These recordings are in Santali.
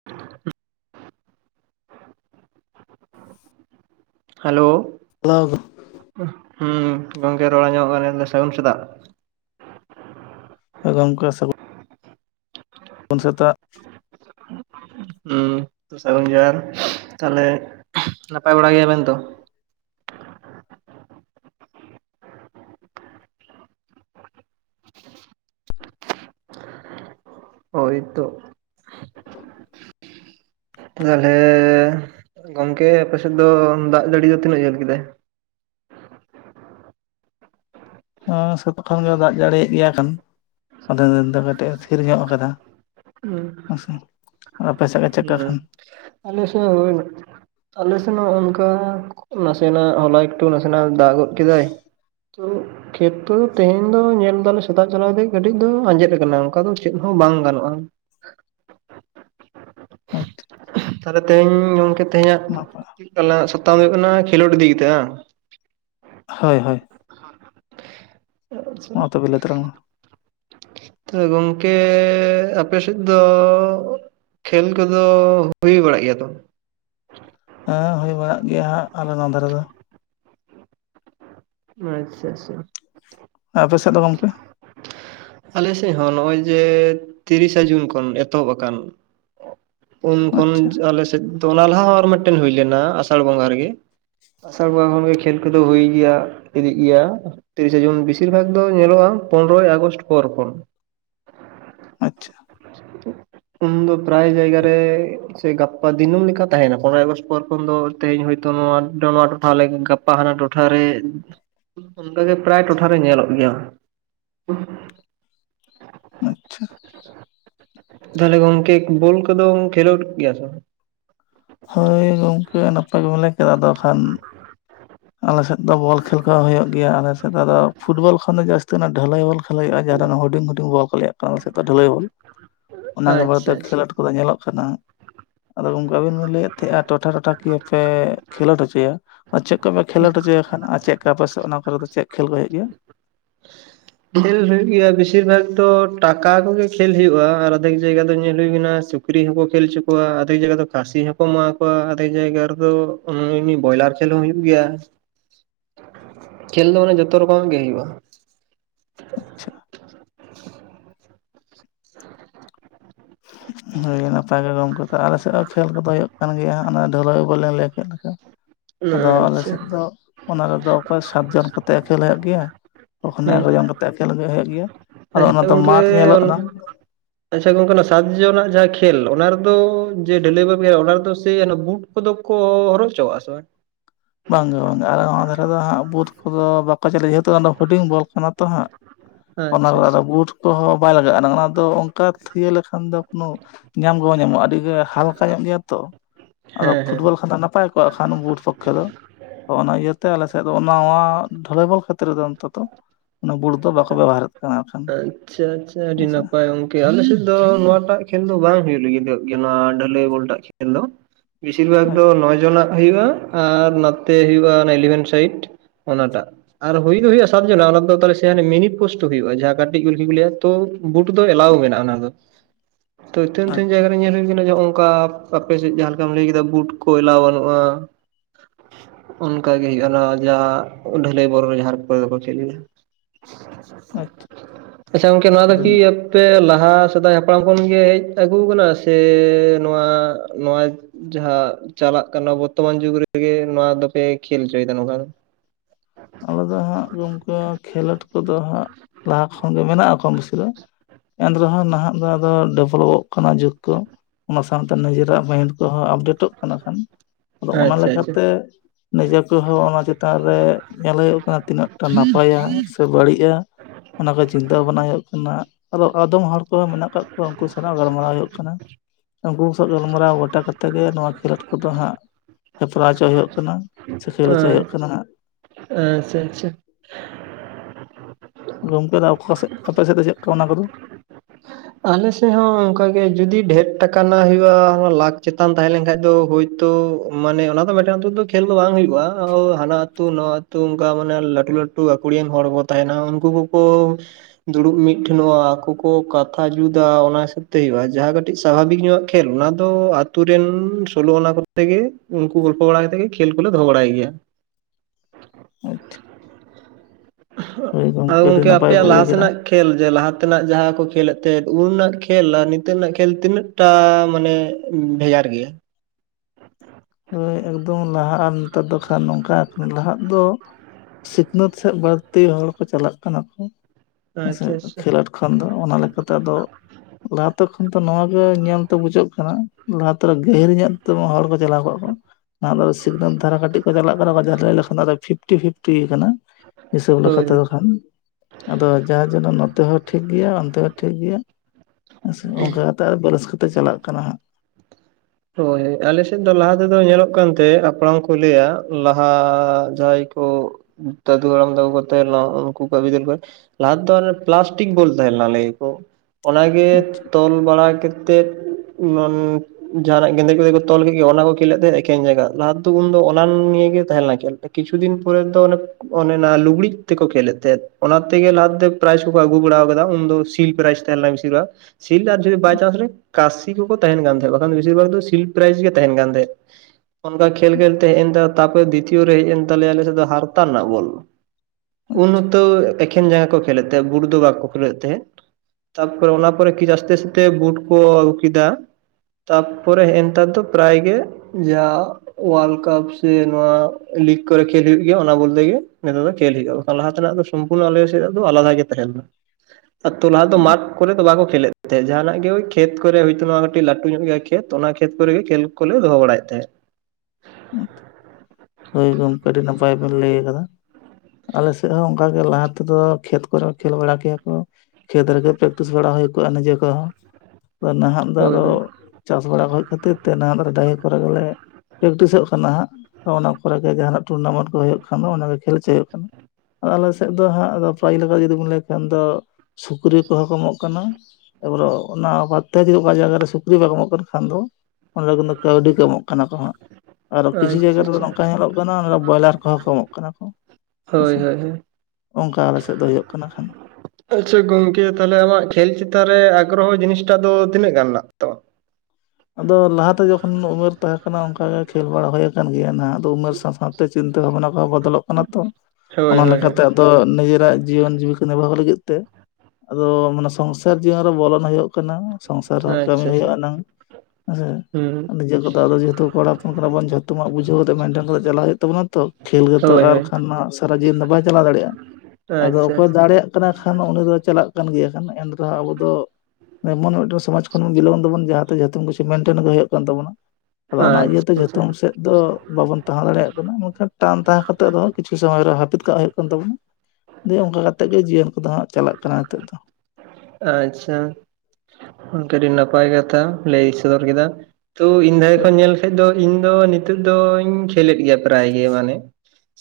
[inaudible] ᱦᱮᱞᱳ, ᱦᱮᱞᱳᱜᱻ ᱦᱩᱸ ᱜᱚᱝᱠᱮ ᱨᱚᱲ ᱟᱸᱡᱚᱢᱚᱜ ᱠᱟᱱᱟ ᱱᱤᱛᱫᱚ ᱥᱟᱹᱜᱩᱱ ᱥᱮᱛᱟᱜ ᱾ ᱦᱳᱭ ᱜᱚᱢᱠᱮ ᱥᱟᱸᱜᱩ ᱥᱟᱜᱩᱱ ᱥᱮᱛᱟᱜ ᱾ ᱦᱩᱸ ᱥᱟᱹᱜᱩᱱ ᱡᱚᱦᱟᱨ ᱛᱟᱦᱚᱞᱮ ᱱᱟᱯᱟᱭ ᱵᱟᱲᱟ ᱜᱮᱭᱟ ᱵᱮᱱ ᱛᱚ? ᱦᱳᱭ ᱛᱚᱜ ᱛᱟᱞᱮᱦᱮ ᱜᱚᱝᱠᱮ ᱟᱯᱮ ᱥᱮᱫ ᱫᱚ ᱫᱟᱜ ᱡᱟᱹᱲᱤ ᱫᱚ ᱛᱤᱱᱟᱹᱜ ᱡᱷᱟᱹᱞ ᱠᱮᱫᱟᱭ? ᱥᱮᱛᱟᱜ ᱠᱷᱚᱱ ᱜᱮ ᱫᱟᱜ ᱡᱟᱹᱲᱤᱭᱮᱫ ᱜᱮᱭᱟ ᱠᱷᱟᱱ ᱟᱫᱚ ᱱᱤᱛ ᱫᱚ ᱠᱟᱹᱴᱤᱡ ᱮ ᱛᱷᱤᱨ ᱧᱚᱜ ᱟᱠᱟᱫᱟ ᱾ ᱦᱩᱸ ᱦᱮᱸᱥᱮ ᱟᱯᱮᱥᱮᱜᱮ ᱪᱮᱫ ᱠᱟ ᱦᱟᱸᱜ ᱠᱷᱟᱱ ᱟᱞᱮ ᱥᱮᱫ ᱦᱩᱭ ᱮᱱᱟ ᱾ ᱟᱞᱮ ᱥᱮᱫ ᱦᱚᱸ ᱱᱚᱜ ᱱᱚᱝᱠᱟ ᱱᱟᱥᱮ ᱱᱟᱜ ᱦᱚᱞᱟ ᱮᱠᱴᱩ ᱱᱟᱥᱮ ᱱᱟᱜ ᱫᱟᱜ ᱜᱚᱫ ᱠᱮᱫᱟᱭ ᱾ [unintelligible] ᱠᱷᱮᱛ ᱠᱚ ᱛᱮᱦᱮᱧ ᱫᱚ ᱧᱮᱞ ᱫᱟᱞᱮ ᱥᱮᱛᱟᱜ ᱪᱟᱞᱟᱣ ᱛᱮ ᱠᱟᱹᱴᱤᱡ ᱫᱚ ᱟᱸᱡᱮᱫ ᱟᱠᱟᱱᱟ ᱚᱱᱠᱟ ᱫᱚ ᱪᱮᱫ ᱦᱚᱸ ᱵᱟᱝ ᱜᱟᱱᱚᱜᱼᱟ ᱾ ᱟᱪᱪᱷᱟ, ᱛᱟᱦᱚᱞᱮ ᱛᱮᱦᱮᱧ ᱜᱚᱝᱠᱮ ᱛᱮᱦᱮᱧᱟᱜ [unintelligible] ᱥᱟᱛᱟᱢ ᱫᱚ ᱦᱩᱭᱩᱜ ᱠᱟᱱᱟ ᱠᱷᱮᱞᱳᱰ ᱤᱫᱤ ᱠᱟᱛᱮᱫ ᱵᱟᱝ, ᱦᱳᱭ ᱦᱳᱭ ᱾ ᱢᱟ ᱛᱚᱵᱮ ᱞᱟᱹᱭ ᱛᱟᱞᱟᱝ ᱢᱮ [unintelligible] ᱛᱟᱦᱚᱞᱮ ᱜᱚᱝᱠᱮ ᱟᱯᱮ ᱥᱮᱫ ᱫᱚ ᱠᱷᱮᱞ ᱠᱚᱫᱚ ᱦᱩᱭ ᱵᱟᱲᱟᱜ ᱜᱮᱭᱟ ᱛᱚ ᱾ ᱦᱮᱸ ᱦᱩᱭ ᱵᱟᱲᱟᱜ ᱜᱮᱭᱟ ᱦᱟᱸᱜ ᱟᱞᱮ ᱱᱚᱣᱟ ᱫᱷᱟᱨᱮ ᱫᱚ ᱟᱪᱪᱷᱟ, ᱟᱪᱪᱷᱟ ᱾ ᱟᱯᱮ ᱥᱮᱫ ᱫᱚ ᱜᱚᱢᱠᱮ? ᱟᱞᱮ ᱥᱮᱫ ᱦᱚᱸ ᱱᱚᱜᱼᱚᱭ ᱡᱮ ᱛᱤᱨᱤ ᱥᱟ ᱡᱩᱱ ᱠᱷᱚᱱ ᱮᱛᱚᱦᱚᱵ ᱟᱠᱟᱱ ᱩᱱ ᱠᱷᱚᱱ ᱟᱪᱪᱷᱟ ᱟᱞᱮ ᱥᱮᱫ ᱫᱚ ᱚᱱᱟ ᱞᱟᱦᱟ ᱦᱚᱸ ᱟᱨ ᱢᱤᱫ ᱴᱮᱱ ᱦᱩᱭ ᱞᱮᱱᱟ ᱟᱥᱟᱲ ᱵᱚᱸᱜᱟ ᱨᱮᱜᱮ ᱟᱥᱟᱲ ᱵᱚᱸᱜᱟ ᱠᱷᱚᱱ ᱜᱮ ᱠᱷᱮᱞ ᱠᱚᱫᱚ ᱦᱩᱜ ᱜᱮᱭᱟ ᱾ ᱤᱫᱤᱜ ᱜᱮᱭᱟ ᱛᱤᱨᱤᱥᱟ ᱡᱩᱱ ᱵᱮᱥᱤᱨ ᱵᱷᱟᱜᱽ ᱫᱚ ᱧᱮᱞᱚᱜᱼᱟ ᱯᱚᱱᱨᱚᱭ ᱟᱜᱚᱥᱴ ᱯᱚᱨ ᱯᱚᱨ [inaudible] ᱟᱪᱪᱷᱟ ᱩᱱ ᱫᱚ ᱯᱮᱨᱟᱭ ᱡᱟᱭᱜᱟ ᱨᱮ ᱥᱮ ᱜᱟᱯᱟ ᱫᱤᱱᱟᱹᱢ ᱞᱮᱠᱟ ᱛᱟᱦᱮ ᱱᱟ ᱯᱚᱱᱨᱚᱭ ᱟᱜᱚᱥᱴ ᱯᱚᱨ ᱠᱷᱚᱱ ᱫᱚ ᱛᱮᱦᱮᱧ ᱦᱚᱭᱛᱳ ᱱᱚᱣᱟ ᱟᱭᱢᱟ ᱴᱚᱴᱷᱟ ᱜᱟᱯᱟ ᱦᱟᱱᱟ ᱴᱚᱴᱷᱟ ᱨᱮ ᱚᱱᱠᱟ ᱜᱮ ᱯᱮᱨᱟᱭ ᱴᱚᱴᱷᱟ ᱨᱮ ᱧᱮᱞᱚᱜ ᱜᱮᱭᱟ ᱾ ᱟᱪᱪᱷᱟ ᱛᱟᱦᱚᱞᱮ ᱜᱚᱢᱠᱮ ᱵᱚᱞ ᱠᱚᱫᱚ ᱠᱷᱮᱞᱳᱰ ᱜᱮᱭᱟᱥᱮ ᱵᱟᱝ? ᱦᱳᱭ ᱜᱚᱢᱠᱮ ᱱᱟᱯᱟᱭ ᱜᱮᱵᱮᱱ ᱞᱟᱹᱭ ᱠᱮᱫᱟ ᱟᱫᱚ ᱠᱷᱟᱱ ᱟᱞᱮ ᱥᱮᱫ ᱫᱚ ᱵᱚᱞ ᱠᱷᱮᱞ ᱠᱚᱸᱦᱚ ᱦᱩᱭᱩᱜ ᱜᱮᱭᱟ ᱟᱞᱮ ᱥᱮᱫ ᱫᱚ ᱟᱫᱚ ᱯᱷᱩᱴᱵᱚᱞ ᱠᱷᱚᱱ ᱫᱚ ᱡᱟᱹᱥᱛᱤ ᱚᱱᱟ ᱰᱷᱟᱹᱞᱟᱹᱭ ᱵᱚᱞ ᱠᱷᱮᱞ ᱦᱩᱭᱩᱜᱼᱟ ᱡᱟᱫᱟ ᱱᱚᱣᱟ ᱦᱩᱰᱤᱧ ᱦᱩᱰᱤᱧ ᱵᱚᱞ ᱠᱚ ᱞᱟᱹᱭᱟᱜ ᱠᱟᱱᱟ ᱥᱮ ᱛᱟ ᱰᱷᱟᱹᱞᱟᱹᱭ ᱵᱚᱞ, ᱚᱱᱟ ᱵᱟᱝ ᱜᱮ ᱵᱟᱨᱮ ᱛᱮ ᱟᱪᱪᱷᱟ ᱟᱪᱪᱷᱟ ᱠᱷᱮᱞᱳᱰ ᱠᱚᱫᱚ ᱧᱮᱞᱚᱜ ᱠᱟᱱᱟ, ᱟᱫᱚ ᱜᱚᱝᱠᱮ ᱟᱹᱵᱤᱱ ᱞᱟᱹᱭᱮᱫ ᱛᱮᱦᱮᱸᱜᱼᱟ ᱴᱚᱴᱷᱟ ᱴᱚᱴᱷᱟ ᱠᱤᱭᱟᱹ ᱯᱮ ᱠᱷᱮᱞᱳᱰ ᱦᱚᱪᱚᱭᱟ, ᱟᱪᱪᱷᱟ ᱠᱚᱢᱮᱜ ᱠᱷᱮᱞᱳᱰ ᱦᱚᱪᱚᱭᱟ ᱠᱷᱟᱱ ᱟᱨ ᱪᱮᱫ ᱠᱟᱯᱮ ᱥᱮᱫ ᱚᱱᱟ ᱠᱚᱨᱮ ᱫᱚ ᱪᱮᱫ ᱠᱷᱮᱞ ᱠᱚ ᱦᱳᱭᱳᱜ ᱜᱮᱭᱟ ᱠᱷᱮᱞ ᱦᱩᱭᱩᱜ ᱜᱮᱭᱟ ᱵᱮᱥᱤᱨ ᱵᱷᱟᱜᱽ ᱫᱚ ᱴᱟᱠᱟ ᱠᱚᱜᱮ ᱠᱷᱮᱞ ᱦᱩᱭᱩᱜᱼᱟ ᱟᱨ ᱟᱫᱷᱮᱠ ᱡᱟᱭᱜᱟ ᱫᱚ ᱧᱮᱞ ᱦᱩᱭ ᱠᱟᱱᱟ ᱥᱩᱠ ᱥᱩᱠᱨᱤ ᱦᱚᱸᱠᱚ ᱠᱷᱮᱞ ᱦᱚᱪᱚ ᱠᱚᱣᱟ ᱟᱫᱷᱮᱠ ᱡᱟᱭᱜᱟ ᱫᱚ ᱠᱟᱥᱤ ᱦᱚᱸᱠᱚ ᱮᱢᱟ ᱠᱚᱣᱟ ᱟᱫᱷᱮᱠ ᱡᱟᱭᱜᱟ ᱨᱮᱫᱚ ᱚᱱᱮ ᱮᱢᱱᱤ ᱵᱚᱭᱞᱟᱨ ᱠᱷᱮᱞ ᱦᱚᱸ ᱦᱩᱭᱩᱜ ᱜᱮᱭᱟ᱾ ᱠᱷᱮᱞ ᱫᱚ ᱢᱟᱱᱮ ᱡᱚᱛᱚ ᱨᱚᱠᱚᱢ ᱜᱮ ᱦᱩᱭᱩᱜᱼᱟ᱾ ᱟᱪᱪᱷᱟ [inaudible] ᱦᱳᱭ ᱱᱟᱯᱟᱭ ᱜᱮ ᱜᱚᱢᱠᱮ ᱛᱟ ᱟᱞᱮ ᱥᱮᱫ ᱦᱚᱸ ᱠᱷᱮᱞ ᱠᱚᱫᱚ ᱦᱩᱭᱩᱜ ᱠᱟᱱ ᱜᱮᱭᱟ ᱚᱱᱟ ᱰᱷᱟᱹᱞᱟᱹᱭ ᱵᱚᱞᱤᱧ ᱞᱟᱹᱭ ᱠᱮᱫ ᱞᱮᱠᱟ ᱟᱫᱚ ᱟᱞᱮ ᱟᱪᱪᱷᱟ ᱥᱮᱫ ᱫᱚ ᱚᱱᱟ ᱨᱮᱫᱚ ᱚᱠᱚᱭ ᱥᱟᱛ ᱡᱚᱱ ᱠᱟᱛᱮᱫ ᱦᱚᱸ ᱠᱷᱮᱞ ᱦᱳᱭᱳᱜ ᱜᱮᱭᱟ [unintelligible] ᱠᱟᱛᱮ ᱦᱚᱸ ᱦᱩᱸ ᱠᱷᱮᱞ ᱦᱳᱭᱳᱜ ᱜᱮᱭᱟ ᱟᱫᱚ ᱚᱱᱟ ᱟᱪᱪᱷᱟ ᱫᱚ ᱢᱟᱴᱷ ᱧᱮᱞᱚᱜ ᱜᱚᱝᱠᱮ ᱠᱟᱱᱟ ᱟᱪᱪᱷᱟ ᱜᱚᱢᱠᱮ ᱥᱟᱛ ᱡᱚᱱᱟᱜ ᱡᱟᱦᱟᱸ ᱠᱷᱮᱞ ᱚᱱᱟ ᱨᱮᱫᱚ ᱡᱮ [unintelligible] ᱚᱱᱟ ᱨᱮᱫᱚ ᱥᱮ ᱵᱩᱴ ᱠᱚᱫᱚ ᱠᱚ ᱦᱚᱨᱚᱜ ᱪᱚᱣᱟᱜ ᱟᱜ ᱥᱮ ᱵᱟᱝ ᱵᱟᱝ ᱜᱮ ᱵᱟᱝ ᱜᱮ ᱟᱞᱮ ᱱᱚᱣᱟ ᱫᱷᱟᱨᱮ ᱫᱚ ᱦᱟᱸᱜ ᱵᱩᱛᱷ ᱠᱚᱫᱚ ᱵᱟᱠᱚ ᱪᱟᱞᱩᱭ ᱡᱮᱦᱮᱛᱩ ᱚᱱᱟ ᱫᱚ ᱦᱩᱰᱤᱧ ᱵᱚᱞ ᱠᱟᱱᱟ ᱛᱚ ᱦᱟᱸᱜ ᱚᱱᱟ ᱟᱪᱪᱷᱟ ᱨᱮᱱᱟᱜ ᱫᱚ ᱟᱪᱪᱷᱟ ᱵᱩᱴᱷ ᱠᱚᱦᱚᱸ ᱵᱟᱭ ᱞᱟᱜᱟᱜ ᱟᱱᱟᱝ ᱚᱱᱟ ᱫᱚ ᱚᱝᱠᱟ ᱛᱷᱤᱭᱟᱹ ᱞᱮᱠᱷᱟᱡ ᱠᱷᱟᱱ ᱫᱚ ᱠᱚᱱᱚ ᱧᱟᱢ ᱜᱮ ᱵᱟᱝ ᱧᱟᱢᱚᱜᱼᱟ ᱟᱹᱰᱤ ᱜᱮ ᱦᱟᱞᱠᱟ ᱧᱚᱜ ᱜᱮᱭᱟ ᱛᱚ ᱟᱫᱚ ᱦᱮᱸ ᱦᱮᱸ ᱯᱷᱩᱴᱵᱚᱞ ᱠᱷᱟᱱ ᱫᱚ ᱱᱟᱯᱟᱭ ᱠᱚᱜᱼᱟ ᱠᱷᱟᱱ ᱵᱩᱴ ᱥᱚᱠᱷᱮ ᱫᱚ ᱚᱱᱟ ᱤᱭᱟᱹ ᱛᱮ ᱟᱞᱮ ᱥᱮᱫ ᱫᱚ ᱱᱟᱣᱟ ᱰᱷᱚᱹᱞᱟᱹᱭ ᱵᱚᱞ ᱠᱷᱟᱹᱛᱤᱨ ᱫᱚ ᱚᱱᱛᱮ ᱛᱚ ᱚᱱᱟ ᱵᱩᱴ ᱫᱚ ᱵᱟᱠᱚ ᱵᱮᱵᱚᱦᱟᱨᱮᱫ ᱠᱟᱱᱟ ᱮᱠᱷᱟᱱ ᱦᱮᱸᱥᱮ ᱟᱞᱮᱥᱮᱫ ᱫᱚ ᱱᱚᱣᱟ ᱴᱟᱜ ᱠᱷᱮᱞ ᱫᱚ ᱵᱟᱝ ᱦᱩᱭᱩᱜ ᱞᱟᱹᱜᱤᱫᱚᱜ ᱜᱮᱭᱟ ᱱᱚᱣᱟ ᱰᱷᱟᱹᱞᱟᱹᱭ ᱵᱚᱞ ᱴᱟᱜ ᱠᱷᱮᱞ ᱫᱚ ᱵᱤᱥᱤᱨ ᱵᱷᱟᱜᱽ ᱫᱚ ᱟᱪᱪᱷᱟ ᱱᱚᱭ ᱡᱚᱱᱟᱜ ᱦᱩᱭᱩᱜᱼᱟ ᱟᱨ ᱱᱟᱛᱮ ᱦᱩᱭᱩᱜᱼᱟ ᱮᱞᱮᱵᱷᱮᱱ ᱥᱟᱹᱭᱤᱴ ᱚᱱᱟᱴᱟᱜ ᱟᱨ ᱦᱩᱭ ᱫᱚ ᱦᱩᱭᱩᱜᱼᱟ ᱥᱟᱛ ᱡᱚᱱᱚ ᱚᱱᱟ ᱫᱚ ᱛᱟᱦᱚᱞᱮ ᱢᱤᱱᱤ ᱯᱳᱥᱴ ᱦᱩᱭᱩᱜᱼᱟ ᱡᱟᱦᱟᱸ ᱠᱟᱹᱴᱤᱡ ᱜᱩᱞᱠᱤ ᱞᱮᱭᱟ ᱛᱚ ᱵᱩᱴ ᱫᱚ ᱮᱞᱟᱣ ᱢᱮᱱᱟᱜᱼᱟ ᱚᱱᱟᱫᱚ ᱛᱚᱧ [unintelligible] ᱟᱪᱪᱷᱟ ᱡᱟᱭᱜᱟ ᱨᱮ ᱧᱮᱞ ᱦᱩᱭᱩᱜ ᱠᱟᱱᱟ ᱡᱮ ᱚᱝᱠᱟ ᱟᱯᱮᱥᱮᱫ ᱡᱟᱦᱟᱸ ᱞᱮᱠᱟᱢ ᱞᱟᱹᱭ ᱠᱮᱫᱟ ᱵᱩᱴ ᱠᱚ ᱮᱞᱟᱣ ᱵᱟᱱᱩᱜᱼᱟ ᱚᱱᱠᱟ ᱜᱮ ᱦᱩᱭᱩᱜᱼᱟ ᱚᱱᱟ ᱡᱟ ᱰᱷᱟᱹᱞᱟᱹᱭ ᱵᱚᱨ ᱡᱟᱦᱟ ᱠᱚᱨᱮ ᱫᱚᱠᱚ ᱪᱮᱫ ᱞᱮᱱᱟ ᱟᱪᱪᱷᱟ ᱟᱪᱪᱷᱟ ᱜᱚᱝᱠᱮ ᱱᱚᱣᱟ ᱫᱚ ᱟᱹᱰᱤ ᱠᱤ ᱟᱯᱮ ᱞᱟᱦᱟ ᱥᱮᱫᱟᱸᱭ ᱦᱟᱯᱲᱟᱢ ᱠᱷᱚᱱ ᱜᱮ ᱦᱮᱡ ᱟᱹᱜᱩᱣ ᱟᱠᱟᱱᱟ ᱥᱮ ᱱᱚᱣᱟ ᱱᱚᱣᱟ ᱡᱟᱦᱟᱸ ᱪᱟᱞᱟᱜ ᱠᱟᱱᱟ ᱵᱚᱨᱛᱚᱢᱟᱱ ᱡᱩᱜᱽ ᱨᱮᱜᱮ ᱱᱚᱣᱟ ᱫᱚᱯᱮ ᱠᱷᱮᱞ ᱚᱪᱚᱭᱮᱫᱟ ᱱᱚᱝᱠᱟ ᱟᱞᱮ ᱫᱚ ᱦᱟᱸᱜ ᱜᱚᱝᱠᱮ ᱠᱷᱮᱞᱳᱰ ᱠᱚᱫᱚ ᱦᱟᱸᱜ ᱞᱟᱦᱟ ᱠᱷᱚᱱ ᱜᱮ ᱢᱮᱱᱟᱜᱼᱟ ᱠᱚᱢ ᱵᱮᱥᱤ ᱫᱚ ᱮᱱᱨᱮᱦᱚᱸ ᱱᱟᱦᱟᱜ ᱟᱫᱚ ᱰᱮᱵᱷᱞᱚᱯᱚᱜ ᱠᱟᱱᱟ ᱡᱩᱜᱽ ᱠᱚ ᱚᱱᱟ ᱥᱟᱶᱛᱮ ᱱᱤᱡᱮᱨᱟᱜ ᱢᱟᱭᱤᱱᱰ ᱠᱚᱦᱚᱸ ᱟᱯᱰᱮᱴᱚᱜ ᱠᱟᱱᱟ ᱠᱷᱟᱱ ᱟᱫᱚ ᱚᱱᱟ ᱟᱪᱪᱷᱟ ᱟᱪᱪᱷᱟ ᱞᱮᱠᱟᱛᱮ ᱱᱤᱡᱮ ᱠᱚᱦᱚᱸ ᱚᱱᱟ ᱪᱮᱛᱟᱱ ᱨᱮ ᱧᱮᱞ ᱦᱩᱭᱩᱜ ᱠᱟᱱᱟ ᱛᱤᱱᱟᱹᱜ ᱴᱟ ᱱᱟᱯᱟᱭᱟ ᱥᱮ ᱵᱟᱹᱲᱤᱡᱼᱟ ᱚᱱᱟ ᱠᱚ ᱪᱤᱱᱛᱟᱹ ᱵᱷᱟᱵᱽᱱᱟ ᱦᱩᱭᱩᱜ ᱠᱟᱱᱟ ᱟᱫᱚ ᱟᱫᱚᱢ ᱦᱚᱲ ᱩᱱᱠᱩ ᱦᱚᱸ ᱢᱮᱱᱟᱜ ᱟᱠᱟᱫ ᱠᱚᱣᱟ ᱩᱱᱠᱩ ᱥᱟᱞᱟᱜ ᱜᱟᱞᱢᱟᱨᱟᱣ ᱦᱩᱭᱩᱜ ᱠᱟᱱᱟ᱾ ᱩᱱᱠᱩ ᱠᱚ ᱥᱟᱶ ᱜᱟᱞᱢᱟᱨᱟᱣ ᱜᱚᱴᱟ ᱠᱟᱛᱮᱫ ᱜᱮ ᱱᱚᱣᱟ ᱠᱷᱮᱞᱳᱰ ᱠᱚᱫᱚ ᱦᱟᱸᱜ ᱦᱮᱯᱨᱟᱣ ᱦᱚᱪᱚ ᱦᱩᱭᱩᱜ ᱠᱟᱱᱟ ᱠᱷᱮᱞ ᱦᱚᱪᱚᱭ ᱦᱩᱭᱩᱜ ᱠᱟᱱᱟ ᱦᱟᱸᱜ ᱟᱸᱪᱪᱷᱟ ᱟᱸᱪᱪᱷᱟ ᱜᱚᱢᱠᱮ ᱟᱠᱷᱚᱥᱮᱫ ᱟᱯᱮ ᱥᱮᱫ ᱫᱚ ᱪᱮᱫ ᱞᱮᱠᱟ ᱚᱱᱟ ᱠᱚᱫᱚ ᱟᱞᱮᱥᱮᱫ ᱦᱚᱸ ᱚᱝᱠᱟᱜᱮ ᱡᱩᱫᱤ ᱰᱷᱮᱨ ᱴᱟᱠᱟ ᱨᱮᱱᱟᱜ ᱦᱩᱭᱩᱜᱼᱟ ᱞᱟᱠ ᱪᱮᱛᱟᱱ ᱛᱟᱦᱮᱸ ᱞᱮᱱ ᱠᱷᱟᱡ ᱫᱚ ᱦᱩᱭ ᱛᱚ ᱢᱟᱱᱮ ᱚᱱᱟ ᱫᱚ ᱢᱤᱫ ᱴᱟᱝ ᱟ. ᱛᱩ ᱛᱚ ᱠᱷᱮᱞ ᱫᱚ ᱵᱟᱝ ᱦᱩᱭᱩᱜᱼᱟ, ᱦᱟᱱᱟ ᱟ. ᱛᱩ ᱱᱚᱣᱟ ᱟ. ᱛᱩ ᱚᱝᱠᱟ ᱢᱟᱱᱮ ᱞᱟᱹᱴᱩ ᱞᱟᱹᱴᱩ ᱴᱩ ᱜᱟ. ᱠᱷᱩᱲᱤᱭᱟᱹᱱ ᱦᱚᱲ ᱠᱚ ᱛᱟᱦᱮᱱᱟ ᱩᱱᱠᱩ ᱠᱚᱠᱚ ᱫᱩᱲᱩᱵ ᱢᱤᱫ ᱴᱷᱮᱱᱚᱜᱼᱟ ᱟᱠᱚ ᱠᱚ ᱠᱟ ᱡᱩᱫᱟ ᱚᱱᱟ ᱦᱤᱥᱟᱹᱵ ᱛᱮ ᱦᱩᱭᱩᱜᱼᱟ ᱡᱟᱦᱟᱸ ᱠᱟᱹᱴᱤᱡ ᱥᱟᱵᱷᱟᱵᱤᱠ ᱧᱚᱜᱼᱟᱜ ᱠᱷᱮᱞ ᱚᱱᱟ ᱫᱚ ᱟ. ᱛᱩ ᱨᱮᱱ ᱥᱳᱞᱳᱦᱱᱟ ᱠᱚ ᱛᱮᱜᱮ ᱩᱱᱠᱩ ᱜᱚᱞᱯᱚ ᱵᱟᱲᱟ ᱠᱟᱛᱮ ᱜᱮ ᱠᱷᱮᱞ ᱠᱚᱞᱮ ᱫᱚᱦᱚ ᱵᱟᱲᱟᱭ ᱜᱮᱭᱟ᱾ ᱟᱪᱪᱷᱟ ᱦᱳᱭ ᱟ ᱟᱹᱰᱤ ᱜᱚᱝᱠᱮ ᱱᱟᱯᱟᱭ ᱟᱯᱮᱭᱟᱜ ᱵᱮᱱ ᱞᱟᱹᱭ ᱠᱮᱫᱟ ᱞᱟᱦᱟᱥᱮᱱᱟᱜ ᱠᱷᱮᱞ ᱡᱮ ᱞᱟᱦᱟ ᱛᱮᱱᱟᱜ ᱡᱟᱦᱟᱸ ᱠᱚ ᱠᱷᱮᱞᱮᱫ ᱛᱟᱦᱮᱸᱫ ᱩᱱ ᱨᱮᱱᱟᱜ ᱠᱷᱮᱞ ᱟᱨ ᱱᱤᱛᱚᱜ ᱨᱮᱱᱟᱜ ᱠᱷᱮᱞ ᱛᱤᱱᱟᱹᱜ ᱴᱟ ᱢᱟᱱᱮ ᱵᱷᱮᱜᱟᱨ ᱜᱮᱭᱟ᱾ ᱦᱳᱭ ᱮᱠᱫᱚᱢ ᱞᱟᱦᱟ ᱟᱨ ᱱᱮᱛᱟᱨ ᱫᱚ ᱠᱷᱟᱱ ᱱᱚᱝᱠᱟ [unintelligible] ᱞᱟᱦᱟᱜ ᱫᱚ ᱥᱤᱠᱷᱱᱟᱹᱛ ᱥᱮᱫ ᱵᱟᱹᱲᱛᱤ ᱦᱚᱲ ᱠᱚ ᱪᱟᱞᱟᱜ ᱠᱟᱱᱟ ᱠᱚ ᱥᱮ ᱟᱪᱪᱷᱟ ᱟᱪᱪᱷᱟ ᱠᱷᱮᱞᱳᱰ ᱠᱷᱚᱱ ᱫᱚ ᱚᱱᱟ ᱞᱮᱠᱟᱛᱮ ᱟᱫᱚ ᱞᱟᱦᱟᱛᱮ ᱠᱷᱚᱱ ᱫᱚ ᱱᱚᱣᱟ ᱜᱮ ᱧᱮᱞᱛᱮ ᱵᱩᱡᱷᱟᱹᱜ ᱠᱟᱱᱟ ᱞᱟᱦᱟ ᱛᱚᱨᱟ ᱜᱟᱹᱦᱤᱨ ᱧᱚᱜ ᱛᱮ ᱦᱚᱲ ᱠᱚ ᱪᱟᱞᱟᱣ ᱠᱚᱜ ᱠᱚ ᱱᱟᱦᱟᱜ ᱫᱚ ᱥᱤᱠᱷᱱᱟᱹᱛ ᱫᱷᱟᱨᱟ ᱠᱟᱹᱴᱤᱡ ᱠᱚ ᱪᱟᱞᱟᱜ ᱠᱟᱱᱟ ᱵᱟᱝ ᱡᱟᱦᱟ ᱞᱟᱹᱭ ᱞᱮᱠᱷᱟᱱ ᱯᱷᱤᱯᱴᱤ ᱯᱷᱤᱯᱴᱤ ᱟᱠᱟᱱᱟ ᱦᱤᱥᱟᱹᱵ ᱞᱮᱠᱟ ᱦᱳᱭ ᱦᱳᱭ ᱛᱮᱠᱚ ᱠᱷᱟᱱ ᱟᱫᱚ ᱡᱟᱦᱟᱸ ᱡᱮᱱᱚ ᱱᱚᱛᱮ ᱦᱚᱸ ᱴᱷᱤᱠ ᱜᱮᱭᱟ ᱚᱱᱛᱮ ᱦᱚᱸ ᱴᱷᱤᱠ ᱜᱮᱭᱟ ᱦᱮᱸ ᱥᱮ ᱚᱱᱠᱟ ᱠᱟᱛᱮ ᱟᱨ ᱵᱟ ᱨᱟᱹᱥᱠᱟᱹᱛᱮ ᱪᱟᱞᱟᱜ ᱠᱟᱱᱟ ᱦᱟᱸᱜ ᱦᱳᱭ ᱟᱞᱮᱥᱮᱫ ᱫᱚ ᱞᱟᱦᱟ ᱛᱮᱫᱚ ᱧᱮᱞᱚᱜ ᱠᱟᱱᱛᱮ ᱦᱟᱯᱲᱟᱢ ᱠᱚ ᱞᱟᱹᱭᱟ ᱞᱟᱦᱟ ᱡᱟᱦᱟᱸᱭ ᱠᱚ ᱫᱟᱫᱩ ᱦᱟᱲᱟᱢ ᱛᱟᱠᱚ ᱠᱚ ᱛᱟᱦᱮᱞᱮᱱᱟ ᱩᱱᱠᱩ ᱠᱚ ᱵᱤᱫᱟ. ᱞ ᱠᱷᱚᱱ ᱞᱟᱦᱟ ᱛᱚ ᱟᱨ ᱯᱞᱟᱥᱴᱤᱠ ᱵᱚᱞ ᱛᱟᱸᱦᱮ ᱞᱮᱱᱟ ᱞᱟ. ᱭ ᱟᱠᱚ ᱚᱱᱟᱜᱮ ᱟᱪᱪᱷᱟ ᱛᱚᱞ ᱵᱟᱲᱟ ᱠᱟ ᱠᱟᱛᱮᱫ [unintelligible] ᱡᱟᱦᱟᱸᱱᱟᱜ ᱜᱮᱸᱫᱨᱮᱡ ᱠᱚᱛᱮ ᱠᱚ ᱛᱚᱞ ᱠᱮᱜ ᱜᱮ ᱚᱱᱟ ᱠᱚ ᱠᱷᱮᱞᱮᱫ ᱛᱟᱦᱮᱸᱫ ᱮᱠᱮᱱ ᱡᱟᱸᱜᱟ ᱞᱟᱦᱟ ᱫᱚ ᱩᱱᱫᱚ ᱚᱱᱟ ᱱᱤᱭᱮ ᱜᱮ ᱛᱟᱦᱮᱸ ᱞᱮᱱᱟ ᱠᱷᱮᱞ ᱴᱷᱤᱠ ᱠᱤᱪᱷᱩ ᱫᱤᱱ ᱯᱚᱨᱮ ᱛᱚ ᱚᱱᱮ ᱚᱱᱮ ᱚᱱᱟ ᱞᱩᱜᱽᱲᱤᱡ ᱛᱮᱠᱚ ᱠᱷᱮᱞᱮᱫ ᱛᱟᱦᱮᱸᱫ ᱚᱱᱟ ᱛᱮᱜᱮ ᱞᱟᱦᱟ ᱯᱨᱟᱭᱤᱡᱽ ᱠᱚᱠᱚ ᱟᱹᱜᱩ ᱵᱟᱲᱟᱣ ᱠᱟᱫᱟ ᱩᱱᱫᱚ ᱥᱤᱞ ᱯᱨᱟᱭᱤᱡᱽ ᱛᱟᱦᱮᱸ ᱞᱮᱱᱟ ᱵᱮᱥᱤᱨ ᱵᱷᱟᱜᱽ ᱥᱤᱞ ᱟᱨ ᱡᱩᱫᱤ ᱵᱟᱭᱪᱟᱱᱥ ᱨᱮ ᱠᱟᱥᱤ ᱠᱚᱠᱚ ᱛᱟᱦᱮᱱ ᱠᱟᱱ ᱛᱟᱦᱮᱸᱫ [unintelligible] ᱵᱮᱥᱤᱨ ᱵᱷᱟᱜᱽ ᱫᱚ ᱥᱤᱞ ᱯᱨᱟᱭᱤᱡᱽ ᱜᱮ ᱛᱟᱦᱮᱱ ᱠᱟᱱ ᱛᱟᱦᱮᱸᱫ ᱚᱱᱠᱟ ᱠᱷᱮᱞ ᱠᱷᱮᱞ ᱛᱮ ᱦᱮᱡ ᱮᱱ ᱛᱮ, ᱛᱟᱯᱚᱨ ᱫᱤᱛᱤᱭᱚ ᱨᱮ ᱦᱮᱡ ᱮᱱ ᱛᱟᱞᱮ ᱟᱞᱮᱥᱮᱫ ᱫᱚ ᱦᱟᱨᱛᱟ ᱨᱮᱱᱟᱜ ᱵᱚᱞ᱾ ᱩᱱ ᱚᱠᱛᱚ ᱮᱠᱷᱮᱱ ᱡᱟᱸᱜᱟ ᱠᱚ ᱠᱷᱮᱞᱮᱫ ᱛᱟᱦᱮᱸᱫ ᱵᱩᱴ ᱫᱚ ᱵᱟᱠᱚ ᱠᱷᱮᱞᱳ ᱮᱫ ᱛᱟᱦᱮᱸᱫ ᱛᱟᱯᱚᱨᱮ ᱚᱱᱟ ᱯᱚᱨᱮ ᱠᱟᱹᱡ ᱟᱥᱛᱮ ᱟᱥᱛᱮ ᱵᱩᱴ ᱠᱚ ᱟᱹᱜᱩ ᱠᱮᱫᱟ ᱛᱟᱨ ᱯᱚᱨᱮ ᱦᱮᱸᱜ- ᱮ ᱱᱮᱛᱟᱨ ᱫᱚ ᱯᱨᱟᱭ ᱜᱮ ᱡᱟ ᱳᱣᱟᱞᱰ ᱠᱟᱯ ᱥᱮ ᱱᱚᱣᱟ ᱞᱤᱜᱽ ᱠᱚᱨᱮ ᱠᱷᱮᱞ ᱦᱩᱭᱩᱜ ᱜᱮᱭᱟ ᱚᱱᱟ ᱵᱚᱞᱛᱮ ᱜᱮ ᱱᱮᱛᱟᱨ ᱫᱚ ᱠᱷᱮᱞ ᱦᱩᱭᱩᱜ-ᱟ᱾ ᱛᱟᱨ ᱞᱟᱦᱟ ᱛᱮᱱᱟᱜ ᱫᱚ ᱥᱚᱢᱯᱩᱨᱱᱚ ᱟᱞᱚ ᱥᱮᱫ-ᱟᱜ ᱫᱚ ᱟᱞᱟᱫᱟ ᱜᱮ ᱛᱟᱦᱮᱸᱞᱮᱱᱟ᱾ ᱟᱹᱛᱩ ᱞᱟᱦᱟ ᱫᱚ ᱢᱟᱴᱷ ᱠᱚᱨᱮ ᱫᱚ ᱵᱟᱠᱚ ᱠᱷᱮᱞᱮᱫ ᱛᱟᱦᱮᱸᱫ ᱡᱟᱦᱟᱱᱟᱜ ᱜᱮ ᱠᱷᱮᱛ ᱠᱚᱨᱮ ᱦᱳᱭᱛᱚ ᱠᱟᱹᱴᱤᱡ ᱞᱟᱹᱴᱩ ᱧᱚᱜ ᱜᱮ ᱠᱷᱮᱛ ᱚᱱᱟ ᱠᱷᱮᱛ ᱠᱚᱨᱮ ᱜᱮ ᱠᱷᱮᱞ ᱠᱚᱞᱮ ᱫᱚᱦᱚ ᱵᱟᱲᱟᱭᱮᱫ ᱛᱟᱦᱮᱸᱫ ᱾ [inaudible] ᱦᱳᱭ ᱜᱚᱢᱠᱮ ᱟ. ᱰᱤ ᱱᱟᱯᱟᱭ ᱵᱤᱱ ᱞᱟᱹᱭ ᱟᱠᱟᱫᱟ ᱾ ᱟᱞᱮ ᱥᱮᱫ ᱦᱚᱸ ᱚᱱᱠᱟᱜᱮ ᱞᱟᱦᱟ ᱛᱮᱫᱚ ᱠᱷᱮᱛ ᱠᱚᱨᱮ ᱦᱚᱸ ᱠᱷᱮᱞ ᱵᱟᱲᱟ ᱠᱮᱭᱟ ᱠᱚ ᱾ ᱠᱷᱮᱛ ᱨᱮᱜᱮ ᱯᱨᱮᱠᱴᱤᱥ ᱵᱟᱲᱟ ᱦᱩᱭ ᱠᱚᱜᱼᱟ ᱱᱤᱡᱮ ᱠᱚᱦᱚᱸ, ᱱᱟᱦᱟᱜ ᱟᱫᱚ ᱦᱳᱭ ᱟᱫᱚ ᱦᱳᱭ ᱪᱟᱥ ᱵᱟᱲᱟ ᱠᱚ ᱦᱩᱭᱩᱜ ᱠᱷᱟᱹᱛᱤᱨ ᱛᱮ ᱱᱟᱦᱟᱜ ᱫᱚ ᱰᱟᱹᱦᱤ ᱠᱚᱨᱮ ᱜᱮᱞᱮ ᱯᱮᱠᱴᱤᱥᱚᱜ ᱠᱟᱱᱟ ᱦᱟᱸᱜ, ᱚᱱᱟ ᱠᱚᱨᱮ ᱜᱮ ᱡᱟᱦᱟᱱᱟᱜ ᱴᱩᱨᱱᱟᱢᱮᱱᱴ ᱠᱚ ᱦᱩᱭᱩᱜ ᱠᱷᱟᱱ ᱫᱚ ᱚᱱᱟ ᱜᱮ ᱠᱷᱮᱞ ᱦᱚᱪᱚ ᱦᱩᱭᱩᱜ ᱠᱟᱱᱟ ᱾ ᱟᱞᱮ ᱥᱮᱫ ᱫᱚ ᱦᱟᱸᱜ ᱟᱫᱚ ᱯᱨᱟᱭ ᱞᱮᱠᱟ ᱡᱩᱫᱤ ᱵᱚᱱ ᱞᱟᱹᱭ ᱠᱷᱟᱱ ᱫᱚ ᱥᱩᱠᱨᱤ ᱠᱚᱦᱚᱸ ᱠᱚ ᱮᱢᱚᱜ ᱠᱟᱱᱟ ᱾ [unintelligible] ᱚᱱᱟ ᱵᱟᱫᱛᱮ ᱡᱩᱫᱤ ᱚᱠᱟ ᱡᱟᱭᱜᱟ ᱨᱮ ᱥᱩᱠᱨᱤ ᱵᱟᱝᱠᱚ ᱮᱢᱚᱜ ᱠᱟᱱ ᱠᱷᱟᱱ ᱫᱚ ᱚᱸᱰᱮ ᱫᱚ ᱩᱱ ᱫᱚ ᱠᱟᱹᱣᱰᱤ ᱠᱚ ᱮᱢᱚᱜ ᱠᱟᱱᱟ ᱠᱚ ᱦᱟᱸᱜ ᱾ ᱟᱨᱚ ᱠᱤᱪᱷᱩ ᱡᱟᱭᱜᱟ ᱟᱪᱪᱷᱟ ᱨᱮᱫᱚ ᱟᱪᱪᱷᱟ ᱱᱚᱝᱠᱟ ᱧᱮᱞᱚᱜ ᱠᱟᱱᱟ ᱚᱸᱰᱮ ᱫᱚ ᱵᱚᱭᱞᱟᱨ ᱠᱚᱦᱚᱸ ᱠᱚ ᱮᱢᱚᱜ ᱠᱟᱱᱟ ᱠᱚ ᱾ ᱦᱳᱭ ᱦᱮᱸᱥᱮ ᱦᱳᱭ ᱦᱳᱭ ᱚᱱᱠᱟ ᱟᱞᱮ ᱥᱮᱫ ᱫᱚ ᱦᱩᱭᱩᱜ ᱠᱟᱱᱟ ᱠᱷᱟᱱ ᱾ ᱟᱪᱪᱷᱟ ᱜᱚᱝᱠᱮ ᱛᱟᱦᱚᱞᱮ ᱟᱢᱟᱜ ᱠᱷᱮᱞ ᱪᱮᱛᱟᱱ ᱨᱮ ᱟᱜᱽᱜᱨᱚᱦᱚ ᱡᱤᱱᱤᱥ ᱴᱟᱜ ᱫᱚ ᱛᱤᱱᱟᱹᱜ ᱜᱟᱱ ᱢᱮᱱᱟᱜ ᱛᱟᱢᱟ? ᱟᱫᱚ ᱞᱟᱦᱟᱛᱮ ᱡᱚᱠᱷᱚᱱ ᱩᱢᱮᱨ ᱛᱟᱦᱮᱸ ᱠᱟᱱᱟ ᱚᱱᱠᱟ ᱜᱮ ᱠᱷᱮᱞ ᱵᱟᱲᱟ ᱦᱩᱭ ᱟᱠᱟᱱ ᱜᱮᱭᱟ ᱱᱟᱦᱟᱜ ᱟᱫᱚ ᱩᱢᱮᱨ ᱥᱟᱶ ᱥᱟᱶ ᱪᱤᱱᱛᱟᱹ ᱵᱷᱟᱵᱱᱟ ᱠᱚᱦᱚᱸ ᱵᱚᱫᱚᱞᱚᱜ ᱠᱟᱱᱟ ᱛᱚ ᱾ ᱦᱳᱭ ᱚᱱᱟ ᱦᱳᱭ ᱞᱮᱠᱟᱛᱮ ᱦᱳᱭ ᱫᱚ ᱱᱤᱡᱮᱨᱟᱜ ᱡᱤᱭᱚᱱ ᱡᱤᱵᱤᱠᱟ ᱱᱤᱵᱷᱟᱹᱣ ᱞᱟᱹᱜᱤᱫ ᱛᱮ ᱟᱫᱚ ᱢᱟᱱᱮ ᱥᱚᱝᱥᱟᱨ ᱡᱤᱭᱚᱱ ᱨᱮ ᱵᱚᱞᱚᱱ ᱦᱩᱭᱩᱜ ᱠᱟᱱᱟ ᱾ ᱥᱚᱝᱥᱟᱨ ᱨᱮᱦᱚᱸ ᱠᱟᱹᱢᱤ ᱟᱪᱪᱷᱟ ᱟᱪᱪᱷᱟ ᱦᱩᱭᱩᱜ-ᱟ ᱱᱟᱝ ᱦᱮᱸ ᱦᱩᱸ ᱟᱨ ᱱᱤᱡᱮ ᱠᱚᱫᱚ ᱟᱫᱚ ᱡᱮᱦᱮᱛᱩ ᱠᱚᱲᱟ ᱦᱚᱯᱚᱱ ᱠᱟᱱᱟ ᱵᱚᱱ ᱡᱚᱛᱚᱢᱟᱜ ᱵᱩᱡᱷᱟᱹᱣ ᱠᱟᱛᱮ ᱢᱮᱱᱴᱮᱱ ᱠᱟᱛᱮ ᱪᱟᱞᱟᱜ ᱦᱩᱭᱩᱜ ᱛᱟᱵᱚᱱᱟ ᱛᱚ ᱾ ᱠᱷᱮᱞ ᱜᱮᱛᱚ ᱦᱳᱭ ᱟᱨ ᱦᱳᱭ ᱠᱷᱟᱱ ᱢᱟ ᱥᱟᱨᱟ ᱡᱤᱭᱚᱱ ᱫᱚ ᱵᱟᱭ ᱪᱟᱞᱟᱣ ᱫᱟᱲᱮᱭᱟᱜᱼᱟ ᱾ ᱟᱫᱚ ᱟᱪᱪᱷᱟ ᱚᱠᱚᱭ ᱫᱟᱲᱮᱭᱟᱜ ᱠᱟᱱᱟ ᱠᱷᱟᱱ ᱩᱱᱤ ᱫᱚ ᱪᱟᱞᱟᱜ ᱠᱟᱱ ᱜᱮᱭᱟ ᱠᱷᱟᱱ ᱮᱱ‌ ᱨᱮᱦᱚᱸ ᱟᱵᱚ ᱫᱚ ᱮᱢᱚᱱ ᱢᱤᱫᱴᱮᱱ ᱥᱚᱢᱟᱡᱽ ᱠᱷᱚᱱ ᱵᱚᱱ ᱵᱤᱞᱚᱢ ᱫᱟᱵᱚᱱ ᱡᱟᱦᱟᱸᱛᱮ ᱡᱷᱚᱛᱚᱢ ᱠᱩᱪᱩ ᱢᱮᱱᱴᱮᱱ ᱟᱜᱩ ᱦᱩᱭᱩᱜ ᱠᱟᱱ ᱛᱟᱵᱚᱱᱟ ᱾ ᱟᱫᱚ ᱟᱪᱪᱷᱟ ᱚᱱᱟ ᱤᱭᱟᱹᱛᱮ ᱟᱪᱪᱷᱟ ᱡᱚᱛᱚᱢ ᱥᱮᱫ ᱟᱫᱚ ᱵᱟᱵᱚᱱ ᱛᱟᱦᱮᱸ ᱫᱟᱲᱮᱭᱟᱜ ᱠᱟᱱᱟ ᱢᱮᱱᱠᱷᱟᱱ ᱴᱟᱱ ᱛᱟᱦᱮᱸ ᱠᱟᱛᱮᱜ ᱨᱮᱦᱚᱸ ᱠᱤᱪᱷᱩ ᱥᱚᱢᱚᱭ ᱨᱮ ᱦᱟᱹᱯᱤᱫ ᱠᱟᱜ ᱦᱩᱭᱩᱜ ᱠᱟᱱ ᱛᱟᱵᱚᱱᱟ ᱾ ᱫᱤᱭᱮ ᱚᱱᱠᱟ ᱠᱟᱛᱮ ᱜᱮ ᱡᱤᱭᱚᱱ ᱠᱚᱫᱚ ᱦᱟᱸᱜ ᱪᱟᱞᱟᱜ ᱠᱟᱱᱟ ᱱᱤᱛᱚᱜ ᱫᱚ ᱾ ᱟᱪᱪᱷᱟ ᱟᱹᱰᱤ ᱱᱟᱯᱟᱭ ᱠᱟᱛᱷᱟ ᱞᱟᱹᱭ ᱥᱚᱫᱚᱨ ᱠᱮᱫᱟ ᱾ ᱛᱚ ᱤᱧ ᱫᱷᱟᱨᱮ ᱦᱳᱭ ᱠᱷᱚᱱ ᱧᱮᱞ ᱞᱮᱠᱷᱟᱱ ᱫᱚ ᱤᱧ ᱫᱚ ᱱᱤᱛᱚᱜ ᱫᱚᱧ ᱠᱷᱮᱞᱮᱫ ᱜᱮᱭᱟ ᱯᱨᱟᱭ ᱜᱮ ᱢᱟᱱᱮ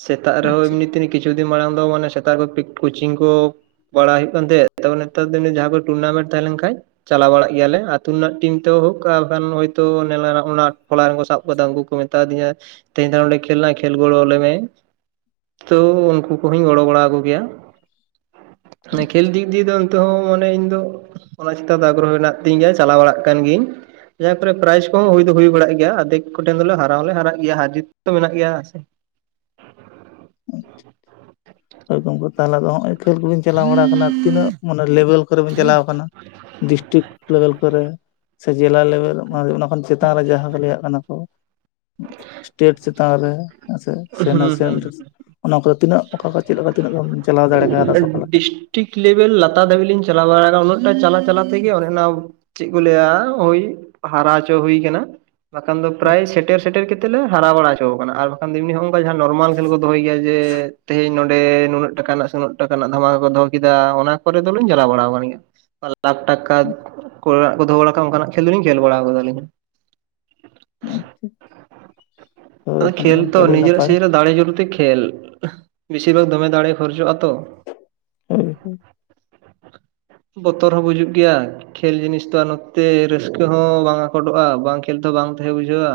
ᱥᱮᱛᱟᱜ ᱨᱮᱦᱚᱸ ᱟᱪᱪᱷᱟ ᱮᱢᱱᱤ ᱛᱮ ᱠᱤᱪᱷᱩ ᱫᱤᱱ ᱢᱟᱲᱟᱝ ᱫᱚ ᱢᱟᱱᱮ ᱥᱮᱛᱟᱜ ᱨᱮ ᱠᱳᱪᱤᱝ ᱠᱚ ᱯᱟᱲᱦᱟᱣ ᱦᱩᱭᱩᱜ ᱠᱟᱱ ᱛᱟᱦᱮᱸ ᱾ ᱛᱟᱨ ᱯᱚᱨᱮ ᱱᱮᱛᱟᱨ ᱫᱤᱱ ᱡᱟᱦᱟᱸ ᱠᱚ ᱴᱩᱨᱱᱟᱢᱮᱱᱴ ᱛᱟᱦᱮᱸ ᱞᱮᱱ ᱠᱷᱟᱡ ᱪᱟᱞᱟᱣ ᱵᱟᱲᱟᱜ ᱜᱮᱭᱟᱞᱮ ᱟᱹᱛᱩ ᱨᱮᱱᱟᱜ ᱴᱤᱢ ᱛᱮ [unintelligible] ᱠᱟᱜᱼᱟ ᱵᱟᱝᱠᱷᱟᱱ ᱦᱩᱭ ᱛᱚ ᱚᱱᱟ ᱴᱚᱞᱟ ᱨᱮᱱᱠᱚ ᱥᱟᱵ ᱟᱠᱟᱫᱟ ᱩᱱᱠᱩ ᱠᱚ ᱢᱮᱛᱟ ᱫᱤᱧᱟ ᱛᱮᱦᱮᱧ ᱫᱚ ᱱᱚᱰᱮ ᱠᱷᱮᱞ ᱢᱮᱱᱟᱜ-ᱟ ᱠᱷᱮᱞ ᱜᱚᱲᱚ ᱟᱞᱮ ᱢᱮ ᱾ [unintelligible] ᱛᱚ ᱩᱱᱠᱩ ᱠᱚᱦᱚᱧ ᱜᱚᱲᱚ ᱵᱟᱲᱟ ᱟᱠᱚᱜᱮᱭᱟ ᱾ [unintelligible] [unintelligible] ᱢᱟᱱᱮ ᱠᱷᱮᱞ ᱫᱤᱠ ᱫᱤᱭᱮ ᱫᱚ ᱱᱤᱛᱚᱜ ᱦᱚᱸ ᱢᱟᱱᱮ ᱤᱧ ᱫᱚ ᱚᱱᱟ ᱪᱮᱛᱟᱱ ᱟᱜᱽᱨᱚᱦᱚ ᱢᱮᱱᱟᱜ ᱛᱤᱧ ᱜᱮᱭᱟ ᱾ ᱪᱟᱞᱟᱣ ᱵᱟᱲᱟᱜ ᱠᱟᱱ ᱜᱤᱭᱟᱹᱤᱧ ᱾ ᱡᱟᱦᱟᱸ ᱠᱚᱨᱮ ᱯᱨᱟᱭᱤᱡᱽ ᱠᱚᱦᱚᱸ ᱦᱩᱭ ᱫᱚ ᱦᱩᱭ ᱵᱟᱲᱟᱜ ᱜᱮᱭᱟ ᱾ ᱟᱫᱷᱮᱠ ᱠᱚ ᱴᱷᱮᱱ ᱫᱚᱞᱮ ᱦᱟᱨᱟᱣ ᱦᱚᱸᱞᱮ ᱦᱟᱨᱟᱜ ᱜᱮᱭᱟ ᱦᱟᱨ ᱡᱤᱛ ᱛᱚᱱᱢᱮᱱᱟᱜ ᱜᱮᱭᱟ ᱥᱮ ᱾ ᱦᱳᱭ ᱜᱚᱢᱠᱮ ᱛᱟᱦᱚᱞᱮ ᱫᱚ ᱱᱚᱸᱜᱼᱚᱭ ᱠᱷᱮᱞ ᱠᱚ ᱵᱤᱱ ᱪᱟᱞᱟᱣ ᱵᱟᱲᱟ ᱟᱠᱟᱱᱟ ᱛᱤᱱᱟᱹᱜ ᱢᱟᱱᱮ ᱞᱮᱵᱮᱞ? ᱠᱚᱨᱮ ᱵᱚᱱ ᱪᱟᱞᱟᱣ ᱠᱟᱱᱟ ᱾ ᱰᱤᱥᱴᱨᱤᱠ ᱞᱮᱵᱮᱞ ᱠᱚᱨᱮ ᱥᱮ ᱡᱮᱞᱟ ᱞᱮᱵᱮᱞ ᱚᱱᱟ ᱠᱷᱚᱱ ᱪᱮᱛᱟᱱ ᱨᱮ ᱡᱟᱦᱟᱸ ᱠᱚ ᱞᱟᱹᱭᱟᱜ ᱠᱟᱱᱟ ᱠᱚ? ᱥᱴᱮᱴ ᱪᱮᱛᱟᱱ ᱨᱮ ᱦᱮᱸ ᱥᱮ, ᱥᱮ ᱦᱩᱸ ᱱᱟᱥᱮ ᱦᱩᱸ [unintelligible] ᱚᱱᱟ ᱠᱚᱨᱮ ᱛᱤᱱᱟᱹᱜ ᱚᱠᱟ? ᱪᱮᱫ ᱞᱮᱠᱟ ᱛᱤᱱᱟᱹᱜ [unintelligible] ᱪᱟᱞᱟᱣ ᱫᱟᱲᱮ ᱟᱠᱫᱟ ᱥᱮ ᱚᱠᱟ ᱞᱮᱠᱟ? ᱴᱷᱤᱠ ᱞᱮᱵᱮᱞ ᱞᱟᱛᱟᱨ ᱫᱟᱹᱵᱤᱡ ᱞᱤᱧ ᱪᱟᱞᱟᱣ [unintelligible] ᱾ ᱩᱱᱟᱹᱜ ᱴᱟᱜ ᱪᱟᱞᱟᱜ ᱪᱟᱞᱟᱜ ᱛᱮᱜᱮ ᱚᱱᱮ ᱚᱱᱟ ᱪᱮᱫ ᱠᱚ ᱞᱟᱹᱭᱟ ᱳᱭ ᱦᱟᱨᱟ ᱦᱚᱪᱚ ᱦᱩᱭ ᱟᱠᱟᱱᱟ ᱾ ᱵᱟᱠᱷᱟᱱ ᱫᱚ ᱯᱨᱟᱭ ᱟᱪᱪᱷᱟ ᱥᱮᱴᱮᱨ ᱥᱮᱴᱮᱨ ᱠᱟᱛᱮᱫ ᱞᱮ ᱦᱟᱨᱟᱣ ᱵᱟᱲᱟ ᱦᱚᱪᱚ ᱟᱠᱟᱱᱟ ᱟᱨ ᱮᱢᱱᱤ ᱦᱚᱸ ᱚᱱᱠᱟ ᱱᱚᱨᱢᱟᱞ ᱠᱷᱮᱞ ᱠᱚ ᱫᱚᱦᱚᱭ ᱜᱮᱭᱟ ᱡᱮ ᱛᱮᱦᱮᱧ ᱱᱚᱰᱮ ᱱᱩᱱᱟᱹᱜ ᱴᱟᱠᱟ ᱨᱮᱱᱟᱜ ᱥᱮ ᱩᱱᱟᱹᱜ ᱴᱟᱠᱟ ᱨᱮᱱᱟᱜ ᱫᱷᱟᱢᱟᱠᱟ ᱠᱚ ᱫᱚᱦᱚ ᱠᱮᱫᱟ ᱚᱱᱟ ᱠᱚᱨᱮ ᱫᱚᱞᱤᱧ ᱪᱟᱞᱟᱣ ᱵᱟᱲᱟ ᱟᱠᱟᱱ ᱜᱮᱭᱟ ᱾ ᱞᱟᱠᱷ ᱴᱟᱠᱟ ᱠᱚᱨᱮᱱᱟᱜ ᱠᱚ ᱫᱚᱦᱚ ᱵᱟᱲᱟ ᱟᱠᱟᱫᱟ ᱚᱱᱠᱟᱱᱟᱜ ᱠᱷᱮᱞ ᱫᱚᱞᱤᱧ ᱠᱷᱮᱞ ᱵᱟᱲᱟ ᱟᱠᱟᱫᱟᱞᱤᱧ ᱾ [unintelligible] ᱟᱫᱚ ᱠᱷᱮᱞ ᱜᱚᱢᱠᱮ ᱛᱚ ᱟᱹᱰᱤ ᱱᱤᱡᱮᱨᱟᱜ ᱱᱟᱯᱟᱭ [unintelligible] ᱨᱮ ᱫᱟᱲᱮ ᱡᱚᱨ ᱛᱮ ᱠᱷᱮᱞ [unintelligible] ᱵᱮᱥᱤᱨ ᱵᱷᱟᱜᱽ ᱫᱚᱢᱮ ᱫᱟᱲᱮ ᱠᱷᱚᱨᱚᱪᱚᱜᱼᱟ ᱛᱚ ᱾ ᱦᱳᱭ ᱦᱳᱭ᱾ ᱵᱚᱛᱚᱨ ᱦᱚᱸ ᱵᱩᱡᱩᱜ ᱜᱮᱭᱟ᱾ ᱠᱷᱮᱞ ᱡᱤᱱᱤᱥ ᱫᱚ ᱱᱚᱛᱮ ᱨᱟᱹᱥᱠᱟᱹ ᱦᱚᱸ ᱵᱟᱝ ᱟᱠᱚᱴᱚᱜ-ᱟ ᱵᱟᱝ ᱠᱷᱮᱞ ᱫᱚ ᱵᱟᱝ ᱛᱟᱦᱮᱸ ᱵᱩᱡᱷᱟᱹᱜ-ᱟ᱾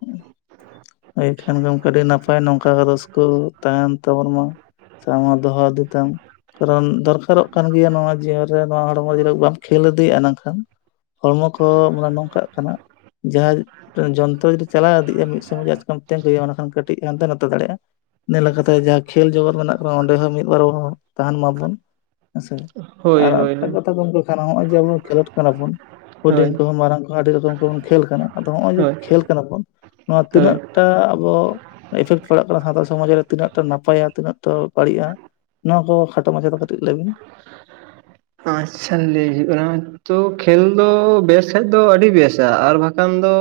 [unintelligible] ᱮᱠᱷᱟᱱ ᱜᱚᱢᱠᱮ ᱱᱟᱯᱟᱭ ᱱᱚᱝᱠᱟ ᱜᱮ ᱨᱟᱹᱥᱠᱟᱹ ᱛᱟᱦᱮᱱ ᱛᱟᱵᱚᱱ ᱢᱟ᱾ ᱥᱮ ᱟᱢ ᱦᱚᱸ ᱫᱚᱦᱚ ᱤᱫᱤ ᱛᱟᱢ᱾ ᱠᱟᱨᱚᱱ ᱫᱚᱨᱠᱟᱨᱚᱜ ᱠᱟᱱ ᱜᱮᱭᱟ ᱱᱚᱣᱟ ᱡᱤᱭᱚᱱ ᱨᱮ ᱱᱚᱣᱟ ᱦᱚᱲᱢᱚ ᱡᱤᱣᱤ ᱨᱮ ᱵᱟᱢ ᱠᱷᱮᱞ ᱤᱫᱤᱭᱟᱜ-ᱟ [unintelligible] ᱦᱚᱲᱢᱚ ᱠᱚᱦᱚᱸ ᱢᱟᱱᱮ ᱱᱚᱝᱠᱟᱜ ᱠᱟᱱᱟ ᱡᱟᱦᱟᱸ ᱡᱚᱱᱛᱨᱚ ᱪᱟᱞᱟᱣ ᱤᱫᱤᱜ-ᱟ ᱢᱤᱫ ᱥᱚᱢᱚᱭ ᱡᱚᱫᱤ ᱟᱪᱠᱟᱢ ᱛᱤᱸᱜᱩᱭᱟ ᱚᱱᱟᱠᱷᱟᱱ ᱠᱟᱹᱴᱤᱡ ᱦᱟᱱᱛᱮ ᱱᱟᱛᱮ ᱫᱟᱲᱮᱭᱟᱜ-ᱟ᱾ [unintelligible] ᱞᱮᱠᱟᱛᱮ ᱡᱟᱦᱟᱸ ᱠᱷᱮᱞ ᱡᱚᱜᱚᱛ ᱢᱮᱱᱟᱜ ᱠᱚ ᱚᱸᱰᱮ ᱦᱚᱸ ᱢᱤᱫ ᱵᱟᱨ ᱛᱟᱦᱮᱱ ᱢᱟᱵᱚᱱ ᱦᱮᱸᱥᱮ ᱦᱳᱭ ᱟᱨ ᱦᱳᱭ ᱮᱴᱟᱜ ᱠᱟᱛᱷᱟ ᱜᱚᱢᱠᱮ ᱠᱟᱱᱟ ᱱᱚᱜ-ᱚᱭ ᱡᱮ ᱟᱵᱚ ᱠᱷᱮᱞᱳᱰ ᱠᱟᱱᱟ ᱵᱚᱱ ᱦᱳᱭ ᱦᱩᱰᱤᱧ ᱠᱚᱦᱚᱸ ᱢᱟᱨᱟᱝ ᱠᱚᱦᱚᱸ ᱟᱹᱰᱤ ᱨᱚᱠᱚᱢ ᱠᱚᱵᱚᱱ ᱠᱷᱮᱞ ᱠᱟᱱᱟ ᱟᱫᱚ ᱱᱚᱜ-ᱚᱭ ᱡᱮ ᱦᱳᱭ ᱠᱷᱮᱞ ᱠᱟᱱᱟ ᱵᱚᱱ ᱱᱚᱣᱟ ᱦᱳᱭ ᱛᱤᱱᱟᱹᱜ ᱴᱟᱜ ᱟᱵᱚ ᱤᱯᱷᱮᱠᱴ ᱯᱟᱲᱟᱜ ᱠᱟᱱᱟ ᱥᱟᱶᱛᱟ ᱥᱚᱢᱟᱡᱽ ᱨᱮ ᱛᱤᱱᱟᱹᱜ ᱴᱟᱜ ᱱᱟᱯᱟᱭ ᱟᱨ ᱛᱤᱱᱟᱹᱜ ᱴᱟᱜ ᱵᱟᱹᱲᱤᱡ-ᱟ ᱱᱚᱣᱟ ᱠᱚ ᱠᱷᱟᱴᱚ ᱢᱟᱪᱷᱟ ᱛᱮ ᱠᱟᱴᱤᱡ ᱞᱟ. ᱭ ᱵᱤᱱ [unintelligible] ᱟᱪᱪᱷᱟ ᱞᱟᱹᱭ ᱦᱩᱭᱩᱜ-ᱟ᱾ ᱛᱚ ᱠᱷᱮᱞ ᱫᱚ ᱵᱮᱥ ᱠᱷᱟᱡ ᱫᱚ ᱟᱹᱰᱤ ᱵᱮᱥᱟ ᱟᱨ ᱵᱟᱠᱷᱟᱱ ᱫᱚ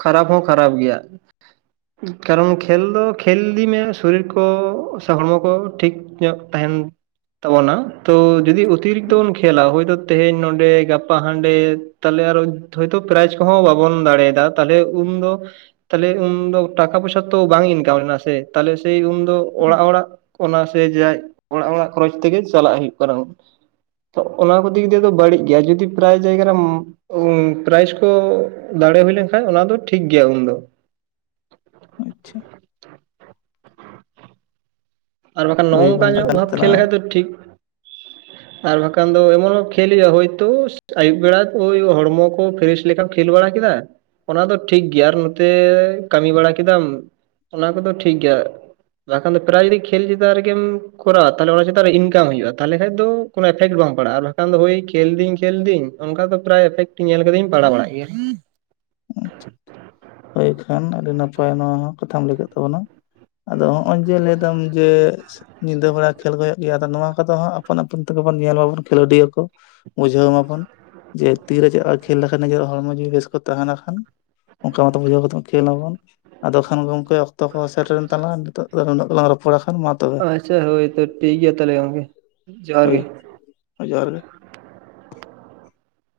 ᱠᱷᱟᱨᱟᱯ ᱦᱚᱸ ᱠᱷᱟᱨᱟᱯ ᱜᱮᱭᱟ᱾ ᱠᱟᱨᱚᱱ ᱠᱷᱮᱞ ᱫᱚ ᱠᱷᱮᱞ ᱤᱫᱤ ᱢᱮ ᱥᱚᱨᱤᱨ ᱠᱚ ᱥᱮ ᱦᱚᱲᱢᱚ ᱠᱚ ᱴᱷᱤᱠ ᱧᱚᱜ ᱛᱟᱦᱮᱱ [unintelligible] ᱛᱟᱵᱚᱱᱟ᱾ ᱛᱚ ᱡᱩᱫᱤ ᱚᱛᱤᱨᱤᱠᱛᱚ ᱵᱚᱱ ᱠᱷᱮᱹᱞᱟ ᱦᱳᱭᱛᱳ ᱛᱮᱦᱮᱧ ᱱᱚᱰᱮ ᱜᱟᱯᱟ ᱦᱟᱸᱰᱮ ᱛᱟᱦᱞᱮ ᱟᱨᱚ ᱦᱳᱭᱛᱚ ᱯᱨᱟᱭᱤᱡᱽ ᱠᱚᱦᱚᱸ ᱵᱟᱵᱚᱱ ᱫᱟᱲᱮᱭᱟᱫᱟ ᱛᱟᱦᱚᱞᱮ ᱩᱱᱫᱚ ᱛᱟᱦᱞᱮ ᱩᱱ ᱫᱚ ᱴᱟᱠᱟ ᱯᱚᱭᱥᱟ ᱛᱚ ᱵᱟᱝ ᱤᱱᱠᱟᱢ ᱞᱮᱱᱟ ᱥᱮ ᱛᱟᱦᱚᱞᱮ ᱥᱮᱭ ᱩᱱᱫᱚ ᱚᱲᱟᱜ ᱦᱚᱲᱟᱜ ᱚᱱᱟ ᱥᱮ [unintelligible] ᱚᱲᱟᱜ ᱦᱚᱲᱟᱜ ᱠᱷᱚᱨᱚᱪ ᱛᱮᱜᱮ ᱪᱟᱞᱟᱜ ᱦᱩᱭᱩᱜ [unintelligible] ᱚᱱᱟ ᱠᱚ ᱫᱤᱠ ᱫᱤᱭᱮ ᱫᱚ ᱵᱟᱹᱲᱤᱡ ᱜᱮᱭᱟ ᱡᱩᱫᱤ ᱯᱨᱟᱭ ᱡᱟᱭᱜᱟᱨ ᱨᱮ ᱯᱨᱟᱭᱤᱡᱽ ᱠᱚ ᱫᱟᱲᱮ ᱦᱩᱭ ᱞᱮᱱᱠᱷᱟᱡ ᱚᱱᱟ ᱫᱚ ᱴᱷᱤᱠ ᱜᱮᱭᱟ ᱩᱱᱫᱚ᱾ ᱟᱪᱪᱷᱟ᱾ ᱟᱨ ᱵᱟᱠᱷᱟᱱ ᱱᱚᱜ-ᱚ ᱦᱳᱭ ᱱᱚᱝᱠᱟ ᱜᱚᱢᱠᱮ ᱧᱚᱜ ᱵᱷᱟᱵ ᱠᱷᱮᱞ ᱛᱟᱞᱟᱝᱟ ᱞᱮᱠᱷᱟᱱ ᱫᱚ ᱴᱷᱤᱠ ᱟᱨ ᱵᱟᱠᱷᱟᱱ ᱫᱚ ᱮᱢᱚᱱ ᱠᱷᱮᱞ ᱦᱩᱭᱩᱜ-ᱟ ᱦᱳᱭᱛᱳ ᱟᱭᱩᱵ ᱵᱮᱲᱟ ᱳᱭ ᱦᱚᱲᱢᱚ ᱠᱚ ᱯᱷᱨᱮᱥ ᱞᱮᱠᱷᱟᱱ ᱠᱷᱮᱞ ᱵᱟᱲᱟ ᱠᱮᱫᱟ ᱚᱱᱟ ᱫᱚ ᱴᱷᱤᱠ ᱜᱮᱭᱟ ᱟᱨ ᱱᱚᱛᱮ ᱠᱟᱹᱢᱤ ᱵᱟᱲᱟ ᱠᱮᱫᱟᱢ ᱾ ᱚᱱᱟ ᱠᱚᱫᱚ ᱴᱷᱤᱠ ᱜᱮᱭᱟ ᱵᱟᱠᱷᱟᱱ ᱫᱚ ᱯᱨᱟᱭ ᱡᱩᱫᱤ ᱠᱷᱮᱞ ᱪᱮᱛᱟᱱ ᱨᱮᱜᱮᱢ ᱠᱚᱨᱟᱣᱟ ᱛᱟᱦᱚᱞᱮ ᱚᱱᱟ ᱪᱮᱛᱟᱱ ᱤᱱᱠᱟ ᱦᱩᱭᱩᱜ -ᱟ ᱛᱟᱦᱚᱞᱮ ᱠᱷᱟᱱ ᱫᱚ ᱠᱚᱱᱚ ᱮᱯᱷᱮᱠᱴ ᱵᱟᱝ ᱯᱟᱲᱟᱜ-ᱟ ᱟᱨ ᱵᱟᱠᱷᱟᱱ ᱫᱚ ᱦᱚᱭ ᱠᱷᱮᱞ ᱫᱟᱹᱧ ᱠᱷᱮᱞ ᱫᱟᱹᱧ ᱚᱱᱠᱟ ᱫᱚ ᱯᱨᱟᱭ ᱮᱯᱷᱮᱠᱴ ᱧᱮᱞ ᱠᱟᱫᱮᱧ ᱯᱟᱲᱟᱣ ᱵᱟᱲᱟᱜ ᱜᱮᱭᱟ ᱾ ᱦᱚᱭ ᱠᱷᱟᱱ ᱟᱹᱰᱤ ᱱᱟᱯᱟᱭ ᱱᱚᱣᱟ ᱦᱚᱸ ᱠᱟᱛᱷᱟᱢ ᱞᱟᱹᱭ ᱠᱟᱹᱜ ᱛᱟᱵᱚᱱᱟ᱾ ᱟᱫᱚ ᱦᱚᱜ-ᱚᱭ ᱡᱮ ᱞᱟᱹᱭᱫᱟᱢ ᱡᱮ ᱧᱤᱫᱟᱹ ᱵᱮᱲᱟ ᱠᱷᱮᱞ ᱠᱚ ᱦᱩᱭᱩᱜ ᱜᱮᱭᱟ ᱟᱫᱚ ᱱᱚᱣᱟ ᱠᱚᱫᱚ ᱦᱚᱸ ᱟᱯᱥᱱ-ᱟᱯᱤᱱ ᱛᱮᱜᱮ ᱵᱚᱱ ᱧᱮᱞ ᱵᱟᱵᱚᱱ ᱠᱷᱮᱞᱳᱰᱤᱭᱟᱹ ᱠᱚ ᱾ ᱵᱩᱡᱷᱟᱹᱣ ᱢᱟᱵᱚᱱ ᱡᱮ ᱛᱤᱨᱮ ᱪᱮᱫ ᱠᱷᱮᱞ ᱞᱮᱠᱷᱟᱱ ᱱᱤᱡᱮᱨ ᱦᱚᱲᱢᱚ ᱡᱩᱤ ᱵᱮᱥ ᱠᱚ ᱛᱟᱦᱮᱱᱟ ᱠᱷᱟᱱ ᱾ [unintelligible] ᱠᱷᱮᱞᱟᱵᱚᱱ ᱟᱫᱚ ᱠᱷᱟᱱ ᱜᱚᱝᱠᱮ ᱚᱠᱛᱚ ᱠᱚ ᱥᱮᱴᱨᱮᱱ ᱛᱟᱞᱟᱝᱟ ᱱᱤᱛᱚᱜ ᱫᱚ ᱩᱱᱟᱜ ᱜᱮᱞᱟᱝ [unintelligible] ᱟᱪᱪᱷᱟ ᱦᱚᱭ ᱛᱚ ᱴᱷᱤᱠ ᱜᱮᱭᱟ ᱛᱟᱦᱚᱞᱮ ᱜᱚᱝᱠᱮ ᱡᱚᱦᱟᱨ ᱦᱳᱭ ᱜᱮ ᱡᱚᱦᱟᱨ ᱜᱮ